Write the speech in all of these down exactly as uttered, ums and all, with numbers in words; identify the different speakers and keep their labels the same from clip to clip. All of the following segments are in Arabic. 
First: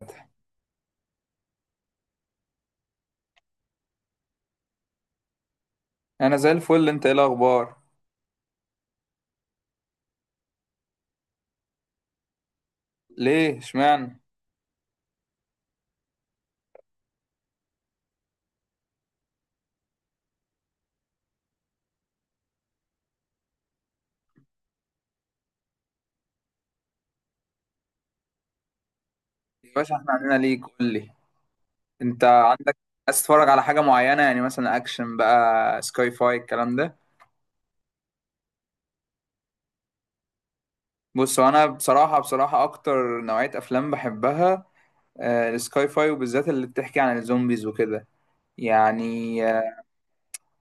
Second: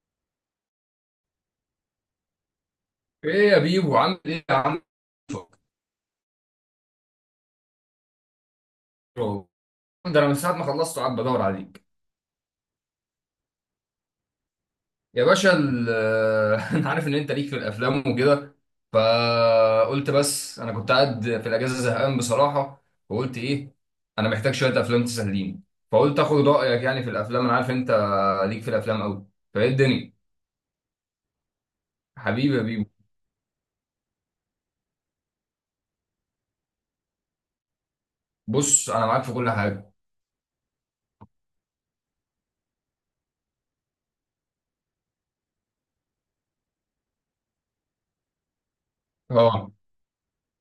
Speaker 1: فتحي،
Speaker 2: ايه يا بيبو، عامل ايه يا عم؟
Speaker 1: انا زي الفل. انت ايه الاخبار؟
Speaker 2: ده انا من ساعه ما خلصت قاعد بدور عليك.
Speaker 1: ليه؟ اشمعنى؟
Speaker 2: يا باشا، ال- انا عارف ان انت ليك في الافلام وكده، فقلت بس انا كنت قاعد في الاجازه زهقان بصراحه. وقلت ايه، انا محتاج شويه افلام تسليني. فقلت اخد رايك يعني في الافلام، انا عارف انت ليك في الافلام قوي. فايه
Speaker 1: يا باشا، احنا
Speaker 2: الدنيا؟
Speaker 1: عندنا ليك. قول لي انت
Speaker 2: حبيبي يا
Speaker 1: عندك،
Speaker 2: بيبو.
Speaker 1: عايز تتفرج على حاجه معينه؟ يعني مثلا اكشن بقى، سكاي فاي، الكلام ده؟
Speaker 2: بص انا معاك في كل حاجه.
Speaker 1: بص، هو انا بصراحه بصراحه اكتر نوعيه افلام بحبها، آه، السكاي فاي، وبالذات اللي بتحكي عن الزومبيز وكده يعني
Speaker 2: اه.
Speaker 1: آه،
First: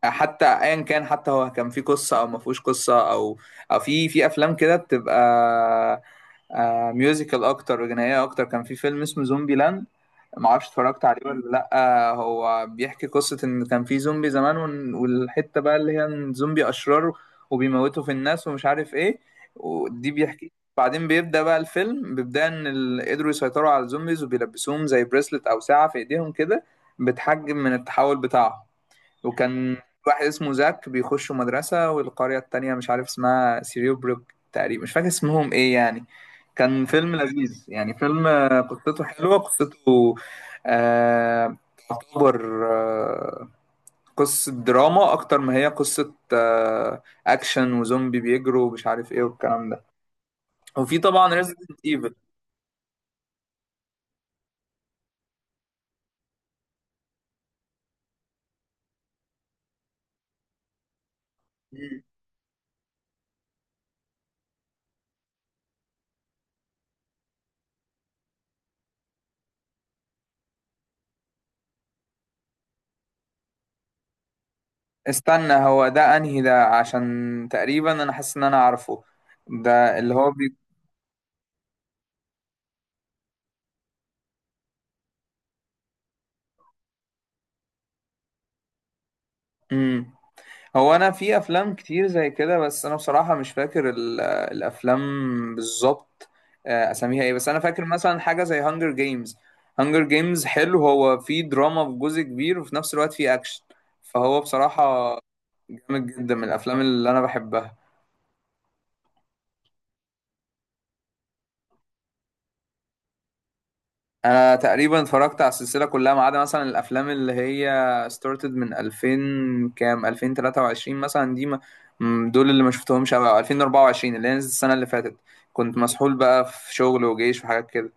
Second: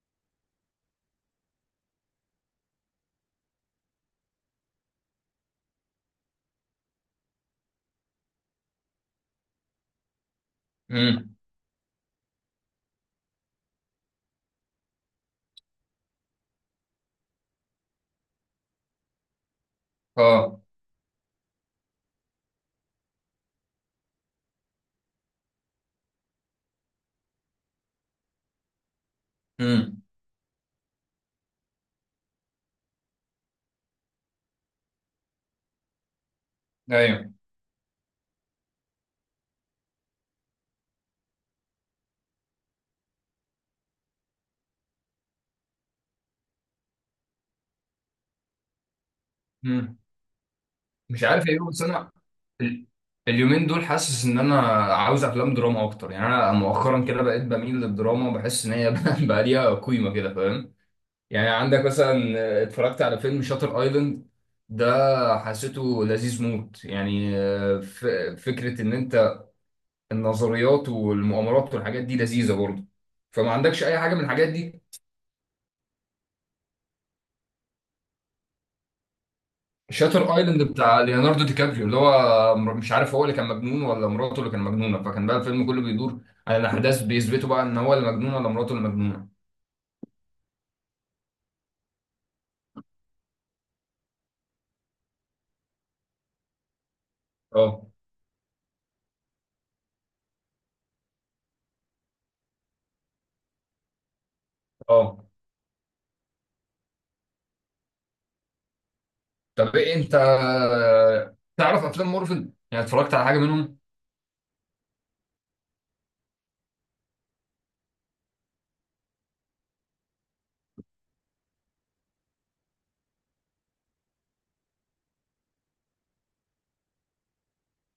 Speaker 1: حتى ايا كان، حتى هو كان في قصه او ما فيهوش قصه، او او في في افلام كده بتبقى آه، ميوزيكال اكتر وجنائيه اكتر. كان في فيلم اسمه زومبي لاند، ما اعرفش اتفرجت عليه
Speaker 2: امم.
Speaker 1: ولا لا. هو بيحكي قصة ان كان في زومبي زمان ون- والحتة بقى اللي هي إن زومبي اشرار وبيموتوا في الناس ومش عارف ايه. ودي بيحكي،
Speaker 2: اه.
Speaker 1: بعدين بيبدأ بقى الفيلم، بيبدأ ان ال- قدروا يسيطروا على الزومبيز وبيلبسوهم زي بريسلت او ساعة في ايديهم كده، بتحجم من التحول بتاعهم. وكان
Speaker 2: امم.
Speaker 1: في واحد اسمه زاك، بيخشوا مدرسة والقرية التانية مش عارف اسمها سيريوبروك تقريبا، مش فاكر اسمهم ايه يعني. كان فيلم
Speaker 2: ايوه.
Speaker 1: لذيذ يعني، فيلم آه، قصته حلوة، قصته آه تعتبر آه قصة دراما أكتر ما هي قصة آه أكشن وزومبي بيجروا ومش عارف ايه والكلام ده.
Speaker 2: امم.
Speaker 1: وفي
Speaker 2: مش
Speaker 1: طبعا
Speaker 2: عارف ايه،
Speaker 1: ريزيدنت
Speaker 2: بس انا
Speaker 1: ايفل.
Speaker 2: ال- اليومين دول حاسس ان انا عاوز افلام دراما اكتر. يعني انا مؤخرا كده بقيت بميل للدراما، بحس ان هي بقى ليها قيمه كده، فاهم؟ يعني عندك مثلا، اتفرجت على فيلم شاتر ايلاند، ده حسيته لذيذ موت يعني. ف- فكره ان انت النظريات والمؤامرات والحاجات دي لذيذه برضه، فما عندكش اي حاجه من الحاجات دي؟
Speaker 1: استنى، هو ده انهي ده؟ عشان تقريبا انا حاسس ان انا عارفه ده اللي هو
Speaker 2: شاتر
Speaker 1: بي...
Speaker 2: ايلاند بتاع ليوناردو دي كابريو، اللي هو مر- مش عارف هو اللي كان مجنون ولا مراته اللي كان مجنونه، فكان بقى الفيلم كله بيدور على الاحداث بيثبتوا بقى ان هو اللي مجنون ولا مراته اللي مجنونه.
Speaker 1: مم. هو انا في افلام كتير زي كده، بس انا بصراحه مش فاكر ال- آه، الافلام بالظبط، آه، اساميها ايه، بس انا فاكر
Speaker 2: اه.
Speaker 1: مثلا حاجه زي هانجر جيمز. هانجر جيمز حلو، هو فيه دراما في جزء كبير وفي نفس الوقت فيه اكشن، فهو بصراحه
Speaker 2: اه.
Speaker 1: جامد جدا، من الافلام اللي انا بحبها.
Speaker 2: طب ايه انت تعرف افلام مارفل؟ يعني اتفرجت على حاجه منهم؟
Speaker 1: انا تقريبا اتفرجت على السلسله كلها، ما عدا مثلا الافلام اللي هي ستارتد من الفين، كام الفين وتلاتة وعشرين مثلا دي ما م- دول اللي ما شفتهمش قوي، او الفين واربعة وعشرين اللي هي نزلت السنه اللي فاتت، كنت مسحول بقى في شغل وجيش وحاجات كده.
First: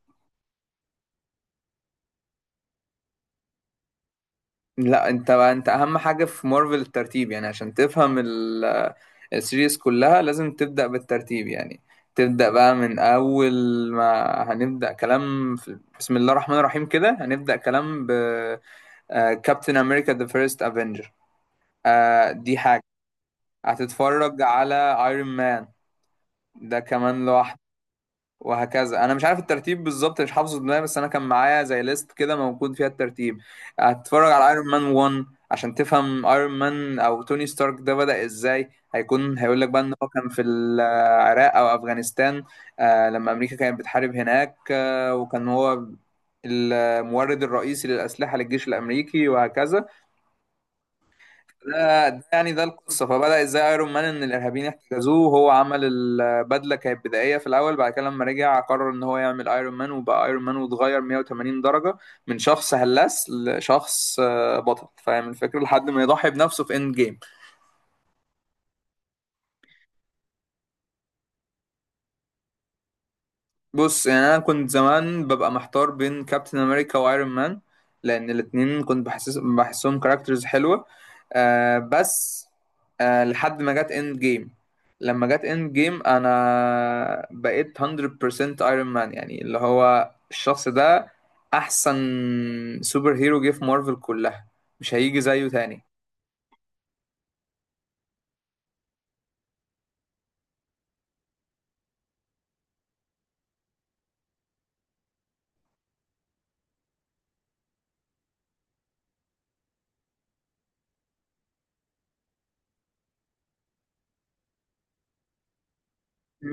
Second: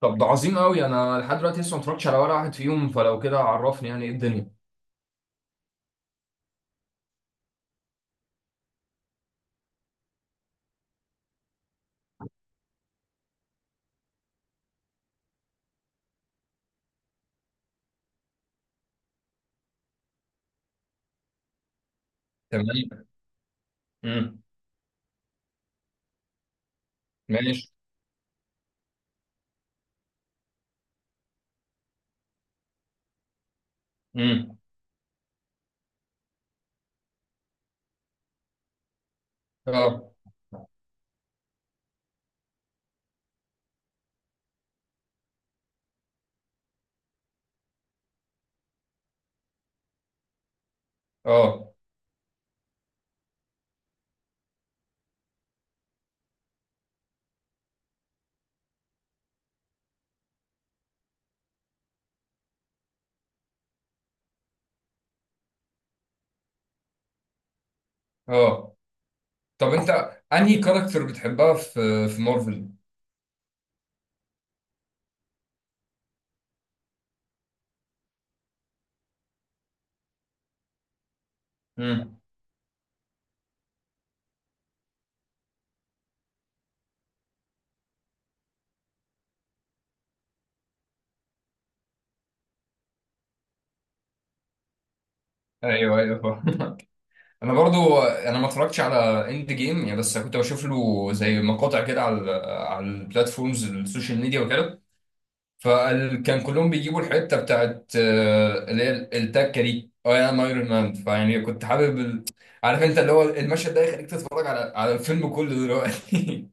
Speaker 2: طب ده عظيم قوي، انا لحد دلوقتي لسه ما اتفرجتش على ولا واحد فيهم، فلو كده عرفني يعني ايه الدنيا.
Speaker 1: لا انت بقى، انت اهم حاجه في مارفل الترتيب يعني، عشان تفهم ال- السيريز كلها لازم تبدا بالترتيب يعني، تبدا بقى من اول ما هنبدا كلام في بسم الله الرحمن الرحيم كده، هنبدا كلام ب كابتن امريكا ذا فيرست افنجر. آه دي حاجة.
Speaker 2: تمام.
Speaker 1: هتتفرج
Speaker 2: امم.
Speaker 1: على ايرون مان، ده كمان لوحده.
Speaker 2: ماشي.
Speaker 1: وهكذا. انا مش عارف الترتيب بالظبط، مش حافظه دماغي، بس انا كان معايا زي ليست كده موجود فيها الترتيب. هتتفرج على
Speaker 2: امم.
Speaker 1: ايرون مان واحد عشان تفهم ايرون مان او توني ستارك ده بدأ ازاي. هيكون هيقول لك بقى ان هو
Speaker 2: اه.
Speaker 1: كان في العراق او افغانستان، آه لما امريكا كانت بتحارب هناك، آه وكان هو المورد الرئيسي للأسلحة للجيش الأمريكي وهكذا.
Speaker 2: اه.
Speaker 1: ده ده يعني، ده القصه، فبدا ازاي ايرون مان ان الارهابيين احتجزوه، وهو عمل البدله كانت بدائيه في الاول. بعد كده لما رجع قرر ان هو يعمل ايرون مان، وبقى ايرون مان، واتغير مية وتمانين درجه من شخص هلاس لشخص آه، بطل، فاهم الفكره، لحد ما يضحي بنفسه في اند جيم.
Speaker 2: اه. طب انت انهي كاركتر بتحبها في في مارفل؟
Speaker 1: بص يعني، انا كنت زمان ببقى محتار بين كابتن امريكا وايرون مان، لان الاتنين كنت بحسس بحسهم كاركترز حلوه آه
Speaker 2: امم.
Speaker 1: بس آه لحد ما جت اند جيم. لما جت اند جيم، انا بقيت مية بالمية ايرون مان يعني، اللي هو الشخص ده احسن سوبر هيرو جه في مارفل كلها، مش هيجي زيه تاني.
Speaker 2: ايوه. ايوه انا برضو انا ما اتفرجتش على اند جيم يعني، بس كنت بشوف له زي مقاطع كده على ال على البلاتفورمز السوشيال ميديا وكده، فكان كلهم بيجيبوا الحته بتاعت آه، اللي هي التكه دي، اه انا ايرون مان، فيعني كنت حابب ال... عارف انت اللي هو المشهد ده يخليك تتفرج على على الفيلم كله دلوقتي.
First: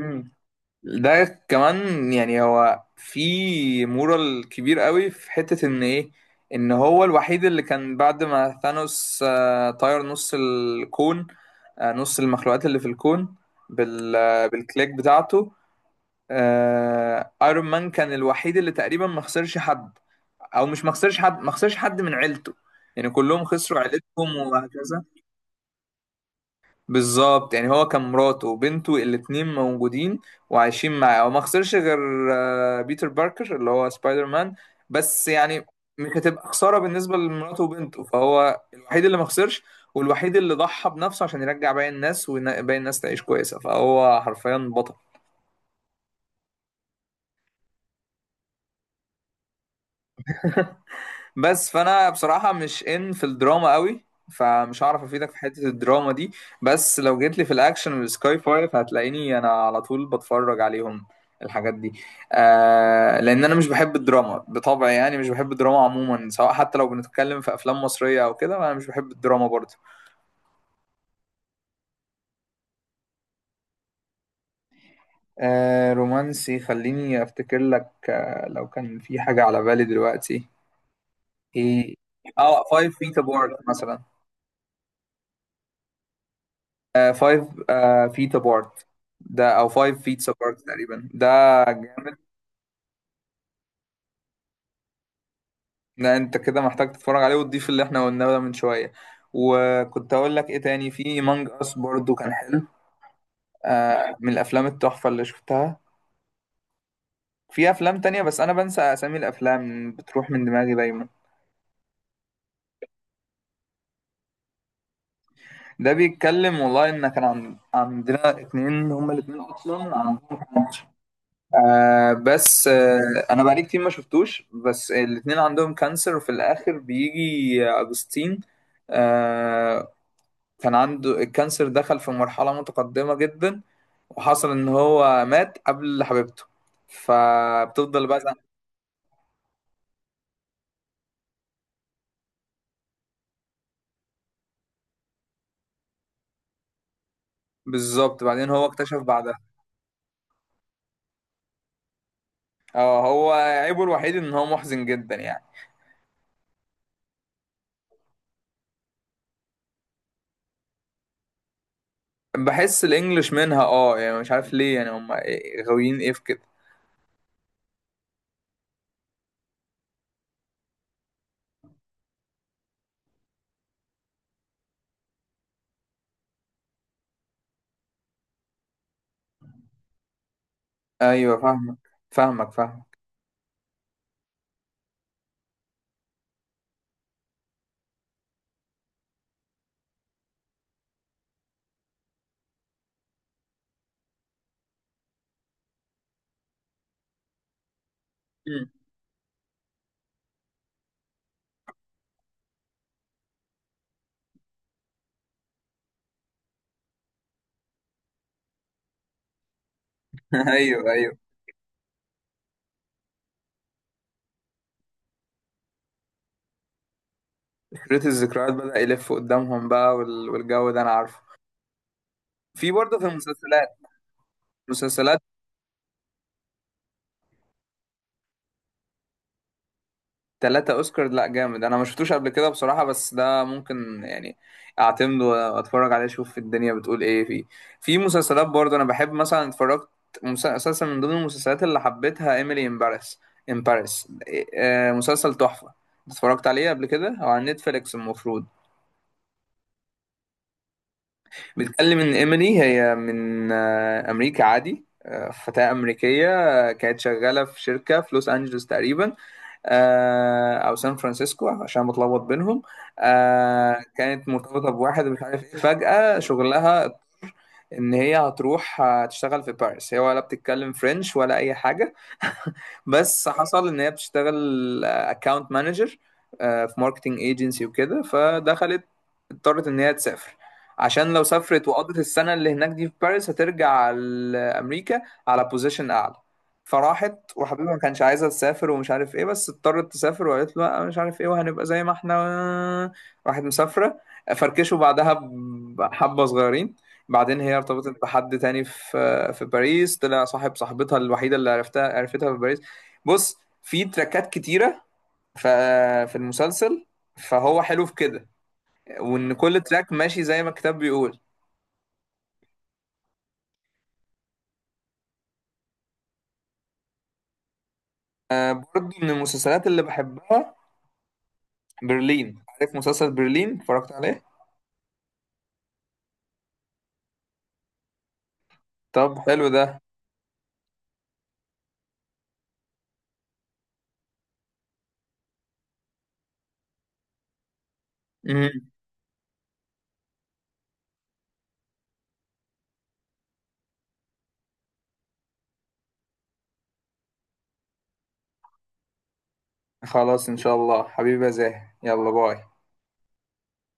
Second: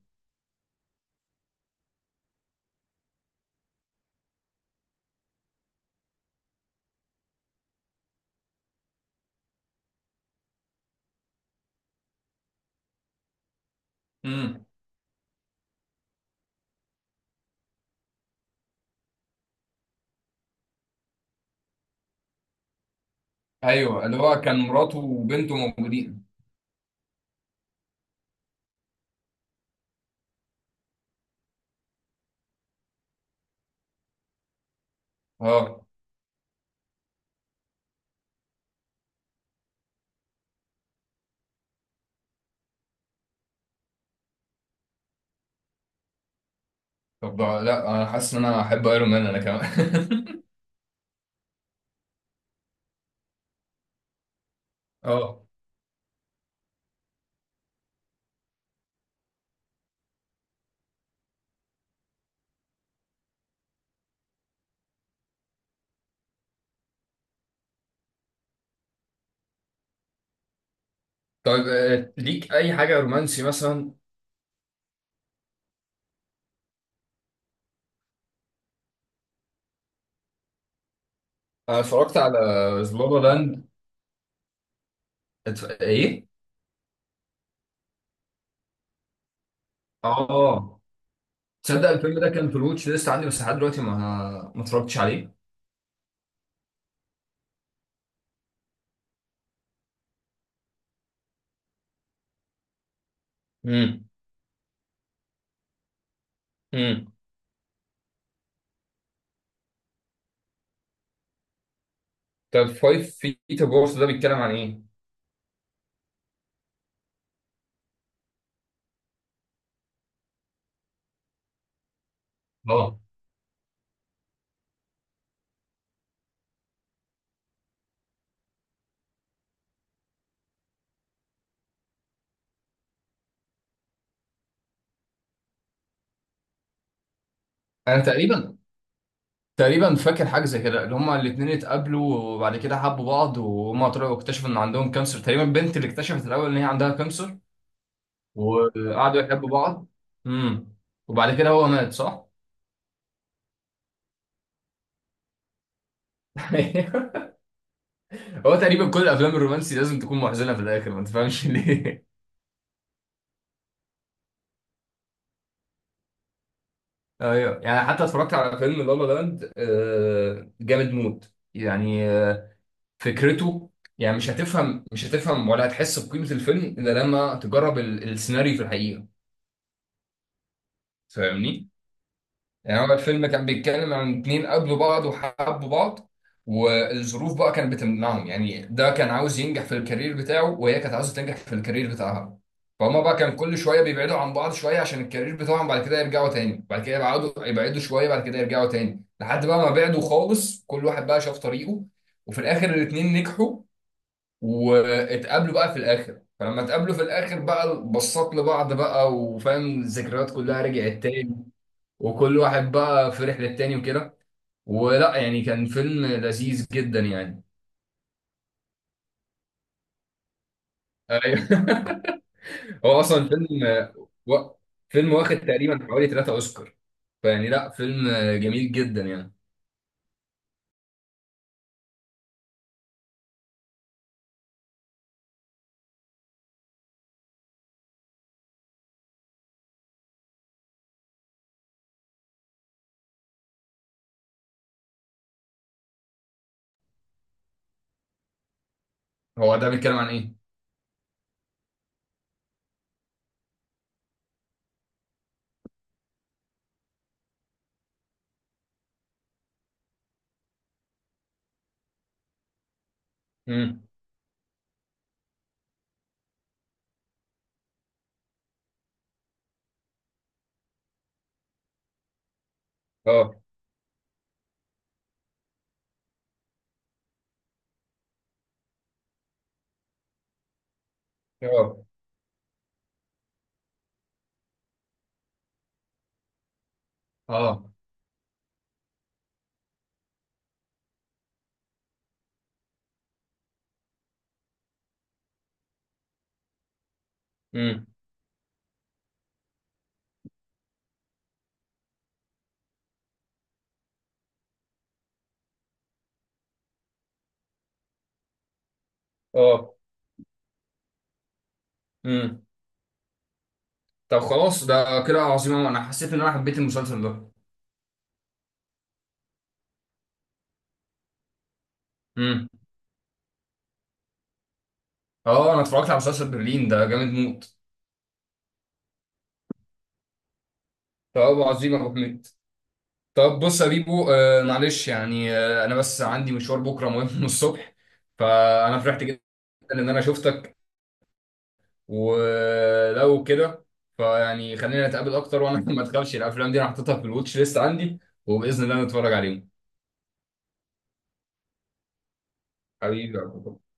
Speaker 1: ده كمان يعني، هو في مورال كبير قوي في حتة ان ايه، ان هو الوحيد اللي كان بعد ما ثانوس آه، طير نص الكون، آه، نص المخلوقات اللي في الكون، بال آه،
Speaker 2: امم.
Speaker 1: بالكليك بتاعته. آه، ايرون مان كان الوحيد اللي تقريبا ما خسرش حد، او مش ما خسرش حد، ما خسرش حد من عيلته يعني، كلهم خسروا
Speaker 2: ايوه اللي
Speaker 1: عيلتهم
Speaker 2: هو كان مراته
Speaker 1: وهكذا.
Speaker 2: وبنته موجودين.
Speaker 1: بالظبط يعني، هو كان مراته وبنته الاتنين موجودين وعايشين معاه، وما خسرش غير آه، بيتر باركر اللي هو سبايدر مان، بس يعني
Speaker 2: اه
Speaker 1: مش هتبقى خسارة بالنسبة لمراته وبنته، فهو الوحيد اللي ما خسرش، والوحيد اللي ضحى بنفسه عشان يرجع باقي الناس وباقي الناس تعيش كويسة، فهو حرفيا بطل.
Speaker 2: طب ده- لا انا حاسس ان انا احب ايرون مان انا كمان.
Speaker 1: بس فانا بصراحه مش ان في الدراما قوي، فمش هعرف افيدك في
Speaker 2: اه.
Speaker 1: حته الدراما دي. بس لو جيت لي في الاكشن والسكاي فايف، هتلاقيني انا على طول بتفرج عليهم الحاجات دي، آه لان انا مش بحب الدراما بطبعي يعني، مش بحب الدراما عموما، سواء حتى لو بنتكلم في افلام مصريه او كده، انا مش بحب الدراما برضه.
Speaker 2: طيب آه، ليك اي حاجه رومانسي مثلا؟
Speaker 1: آه، رومانسي، خليني افتكر لك. آه لو كان في حاجه على بالي دلوقتي.
Speaker 2: انا
Speaker 1: ايه؟
Speaker 2: اتفرجت على
Speaker 1: اه، فايف فيت
Speaker 2: زلابا
Speaker 1: ابارت
Speaker 2: لاند.
Speaker 1: مثلا.
Speaker 2: اتف... ايه.
Speaker 1: فايف فيت ابارت ده، او فايف فيتس ابارت
Speaker 2: اه
Speaker 1: تقريبا ده،
Speaker 2: تصدق
Speaker 1: جامد.
Speaker 2: الفيلم ده كان في الواتش ليست عندي، بس لحد دلوقتي ما ما اتفرجتش عليه.
Speaker 1: ده انت كده محتاج تتفرج عليه وتضيف اللي احنا قلناه ده من شويه. وكنت اقول لك ايه تاني، في مانج اس برضو كان حلو،
Speaker 2: امم.
Speaker 1: آه من الافلام التحفه اللي شفتها.
Speaker 2: امم.
Speaker 1: في افلام تانية، بس انا بنسى اسامي الافلام، بتروح من دماغي دايما.
Speaker 2: طب فايف فيت اوف ده بيتكلم عن ايه؟
Speaker 1: ده بيتكلم والله، ان كان عن... عندنا اتنين، هما الاتنين اصلا عندهم آه بس
Speaker 2: اه
Speaker 1: آه انا بقالي كتير ما شفتوش، بس الاتنين عندهم كانسر وفي الاخر بيجي اجوستين. آه، كان عنده الكانسر دخل في مرحلة متقدمة جدا، وحصل ان هو مات قبل حبيبته،
Speaker 2: انا
Speaker 1: فبتفضل بقى زعل-
Speaker 2: تقريبا تقريبا فاكر حاجه زي كده، اللي هما الاثنين اتقابلوا وبعد كده حبوا بعض، وهما طلعوا اكتشفوا ان عندهم كانسر، تقريبا البنت اللي اكتشفت الاول ان هي عندها كانسر.
Speaker 1: بالظبط، بعدين هو اكتشف
Speaker 2: وقعدوا
Speaker 1: بعدها.
Speaker 2: يحبوا بعض. امم. وبعد كده هو مات، صح؟
Speaker 1: اه، هو عيبه الوحيد ان هو محزن جدا يعني.
Speaker 2: هو تقريبا كل الافلام الرومانسي لازم تكون محزنه في الاخر، ما تفهمش ليه.
Speaker 1: بحس الانجليش منها، اه يعني مش عارف ليه، يعني هم غاويين ايه في كده.
Speaker 2: ايوه يعني حتى اتفرجت على فيلم لا لا لاند، آه، جامد موت يعني، آه، فكرته يعني، مش هتفهم مش هتفهم ولا هتحس بقيمة الفيلم الا لما تجرب ال- السيناريو في الحقيقة.
Speaker 1: ايوه،
Speaker 2: فاهمني؟
Speaker 1: فاهمك. فاهمك
Speaker 2: يعني هو
Speaker 1: فاهمك.
Speaker 2: الفيلم كان بيتكلم عن اتنين قابلوا بعض وحبوا بعض، والظروف بقى كانت بتمنعهم، يعني ده كان عاوز ينجح في الكارير بتاعه وهي كانت عاوزة تنجح في الكارير بتاعها. فهما بقى كان كل شوية بيبعدوا عن بعض شوية عشان الكارير بتاعهم، بعد كده يرجعوا تاني، بعد كده يبعدوا يبعدوا شوية، بعد كده يرجعوا تاني، لحد بقى ما بعدوا خالص كل واحد بقى شاف طريقه. وفي الآخر الاتنين نجحوا واتقابلوا بقى في الآخر، فلما اتقابلوا في الآخر بقى بصات لبعض بقى وفاهم الذكريات كلها
Speaker 1: ايوه
Speaker 2: رجعت
Speaker 1: ايوه.
Speaker 2: تاني، وكل واحد بقى في رحلة تاني وكده. ولا يعني كان فيلم لذيذ جدا يعني.
Speaker 1: كريت الذكريات بدأ يلف قدامهم بقى وال- والجو ده انا عارفه،
Speaker 2: ايوه.
Speaker 1: في برضه
Speaker 2: هو
Speaker 1: في
Speaker 2: اصلا فيلم
Speaker 1: المسلسلات.
Speaker 2: و... فيلم
Speaker 1: مسلسلات
Speaker 2: واخد تقريبا حوالي ثلاثة اوسكار، فيعني لا فيلم جميل جدا يعني.
Speaker 1: ثلاثة اوسكار، لا جامد! انا ما شفتوش قبل كده بصراحة، بس ده ممكن يعني اعتمد واتفرج عليه، اشوف الدنيا بتقول ايه فيه. في مسلسلات برضه انا بحب، مثلا اتفرجت، مسلسل من ضمن المسلسلات اللي حبيتها ايميلي ان باريس. ان باريس إيه، آه، مسلسل تحفة، اتفرجت عليه قبل كده او على نتفليكس المفروض.
Speaker 2: هو ده بيتكلم عن ايه؟
Speaker 1: بتكلم ان ايميلي هي من آه، امريكا عادي، آه، فتاة أمريكية، آه، كانت شغالة في شركة في لوس أنجلوس تقريبا، آه، أو سان فرانسيسكو عشان بتلخبط بينهم، آه،
Speaker 2: امم.
Speaker 1: كانت مرتبطة بواحد مش عارف إيه، فجأة شغلها ان هي هتروح تشتغل في باريس، هي ولا بتتكلم فرنش ولا اي حاجه. بس
Speaker 2: اه.
Speaker 1: حصل ان هي بتشتغل اكاونت مانجر في ماركتنج ايجنسي وكده، فدخلت اضطرت ان هي تسافر عشان لو سافرت
Speaker 2: اه.
Speaker 1: وقضت السنه اللي هناك دي في باريس هترجع لامريكا على بوزيشن اعلى. فراحت،
Speaker 2: اه.
Speaker 1: وحبيبها ما كانش عايزه تسافر ومش عارف ايه، بس اضطرت تسافر وقالت له لا مش عارف ايه، وهنبقى زي ما احنا، آه، راحت مسافره، فركشوا بعدها بحبه صغيرين. بعدين هي
Speaker 2: امم.
Speaker 1: ارتبطت بحد تاني في في باريس، طلع صاحب صاحبتها الوحيدة اللي عرفتها عرفتها في باريس. بص، في تراكات كتيرة ف- في المسلسل، فهو حلو في كده، وإن كل
Speaker 2: اه.
Speaker 1: تراك ماشي زي ما الكتاب بيقول.
Speaker 2: امم. طب خلاص ده كده عظيم أوي. انا حسيت ان انا حبيت المسلسل ده.
Speaker 1: آه، برضه من المسلسلات اللي بحبها برلين.
Speaker 2: امم.
Speaker 1: عارف مسلسل برلين اتفرجت عليه؟
Speaker 2: اه انا اتفرجت على مسلسل برلين ده جامد موت.
Speaker 1: طب حلو ده.
Speaker 2: طب عظيم يا ابو حميد. طب بص يا بيبو، آه معلش يعني، آه انا بس عندي مشوار بكره مهم من الصبح،
Speaker 1: مم.
Speaker 2: فانا فرحت جدا ان انا شفتك، ولو كده فيعني خلينا نتقابل اكتر. وانا ما تخافش، الافلام دي انا حاططها في الواتش ليست عندي وباذن الله نتفرج عليهم.
Speaker 1: خلاص إن شاء الله، حبيبي يا زاهي، يلا باي.
Speaker 2: حبيبي يا عبد الله.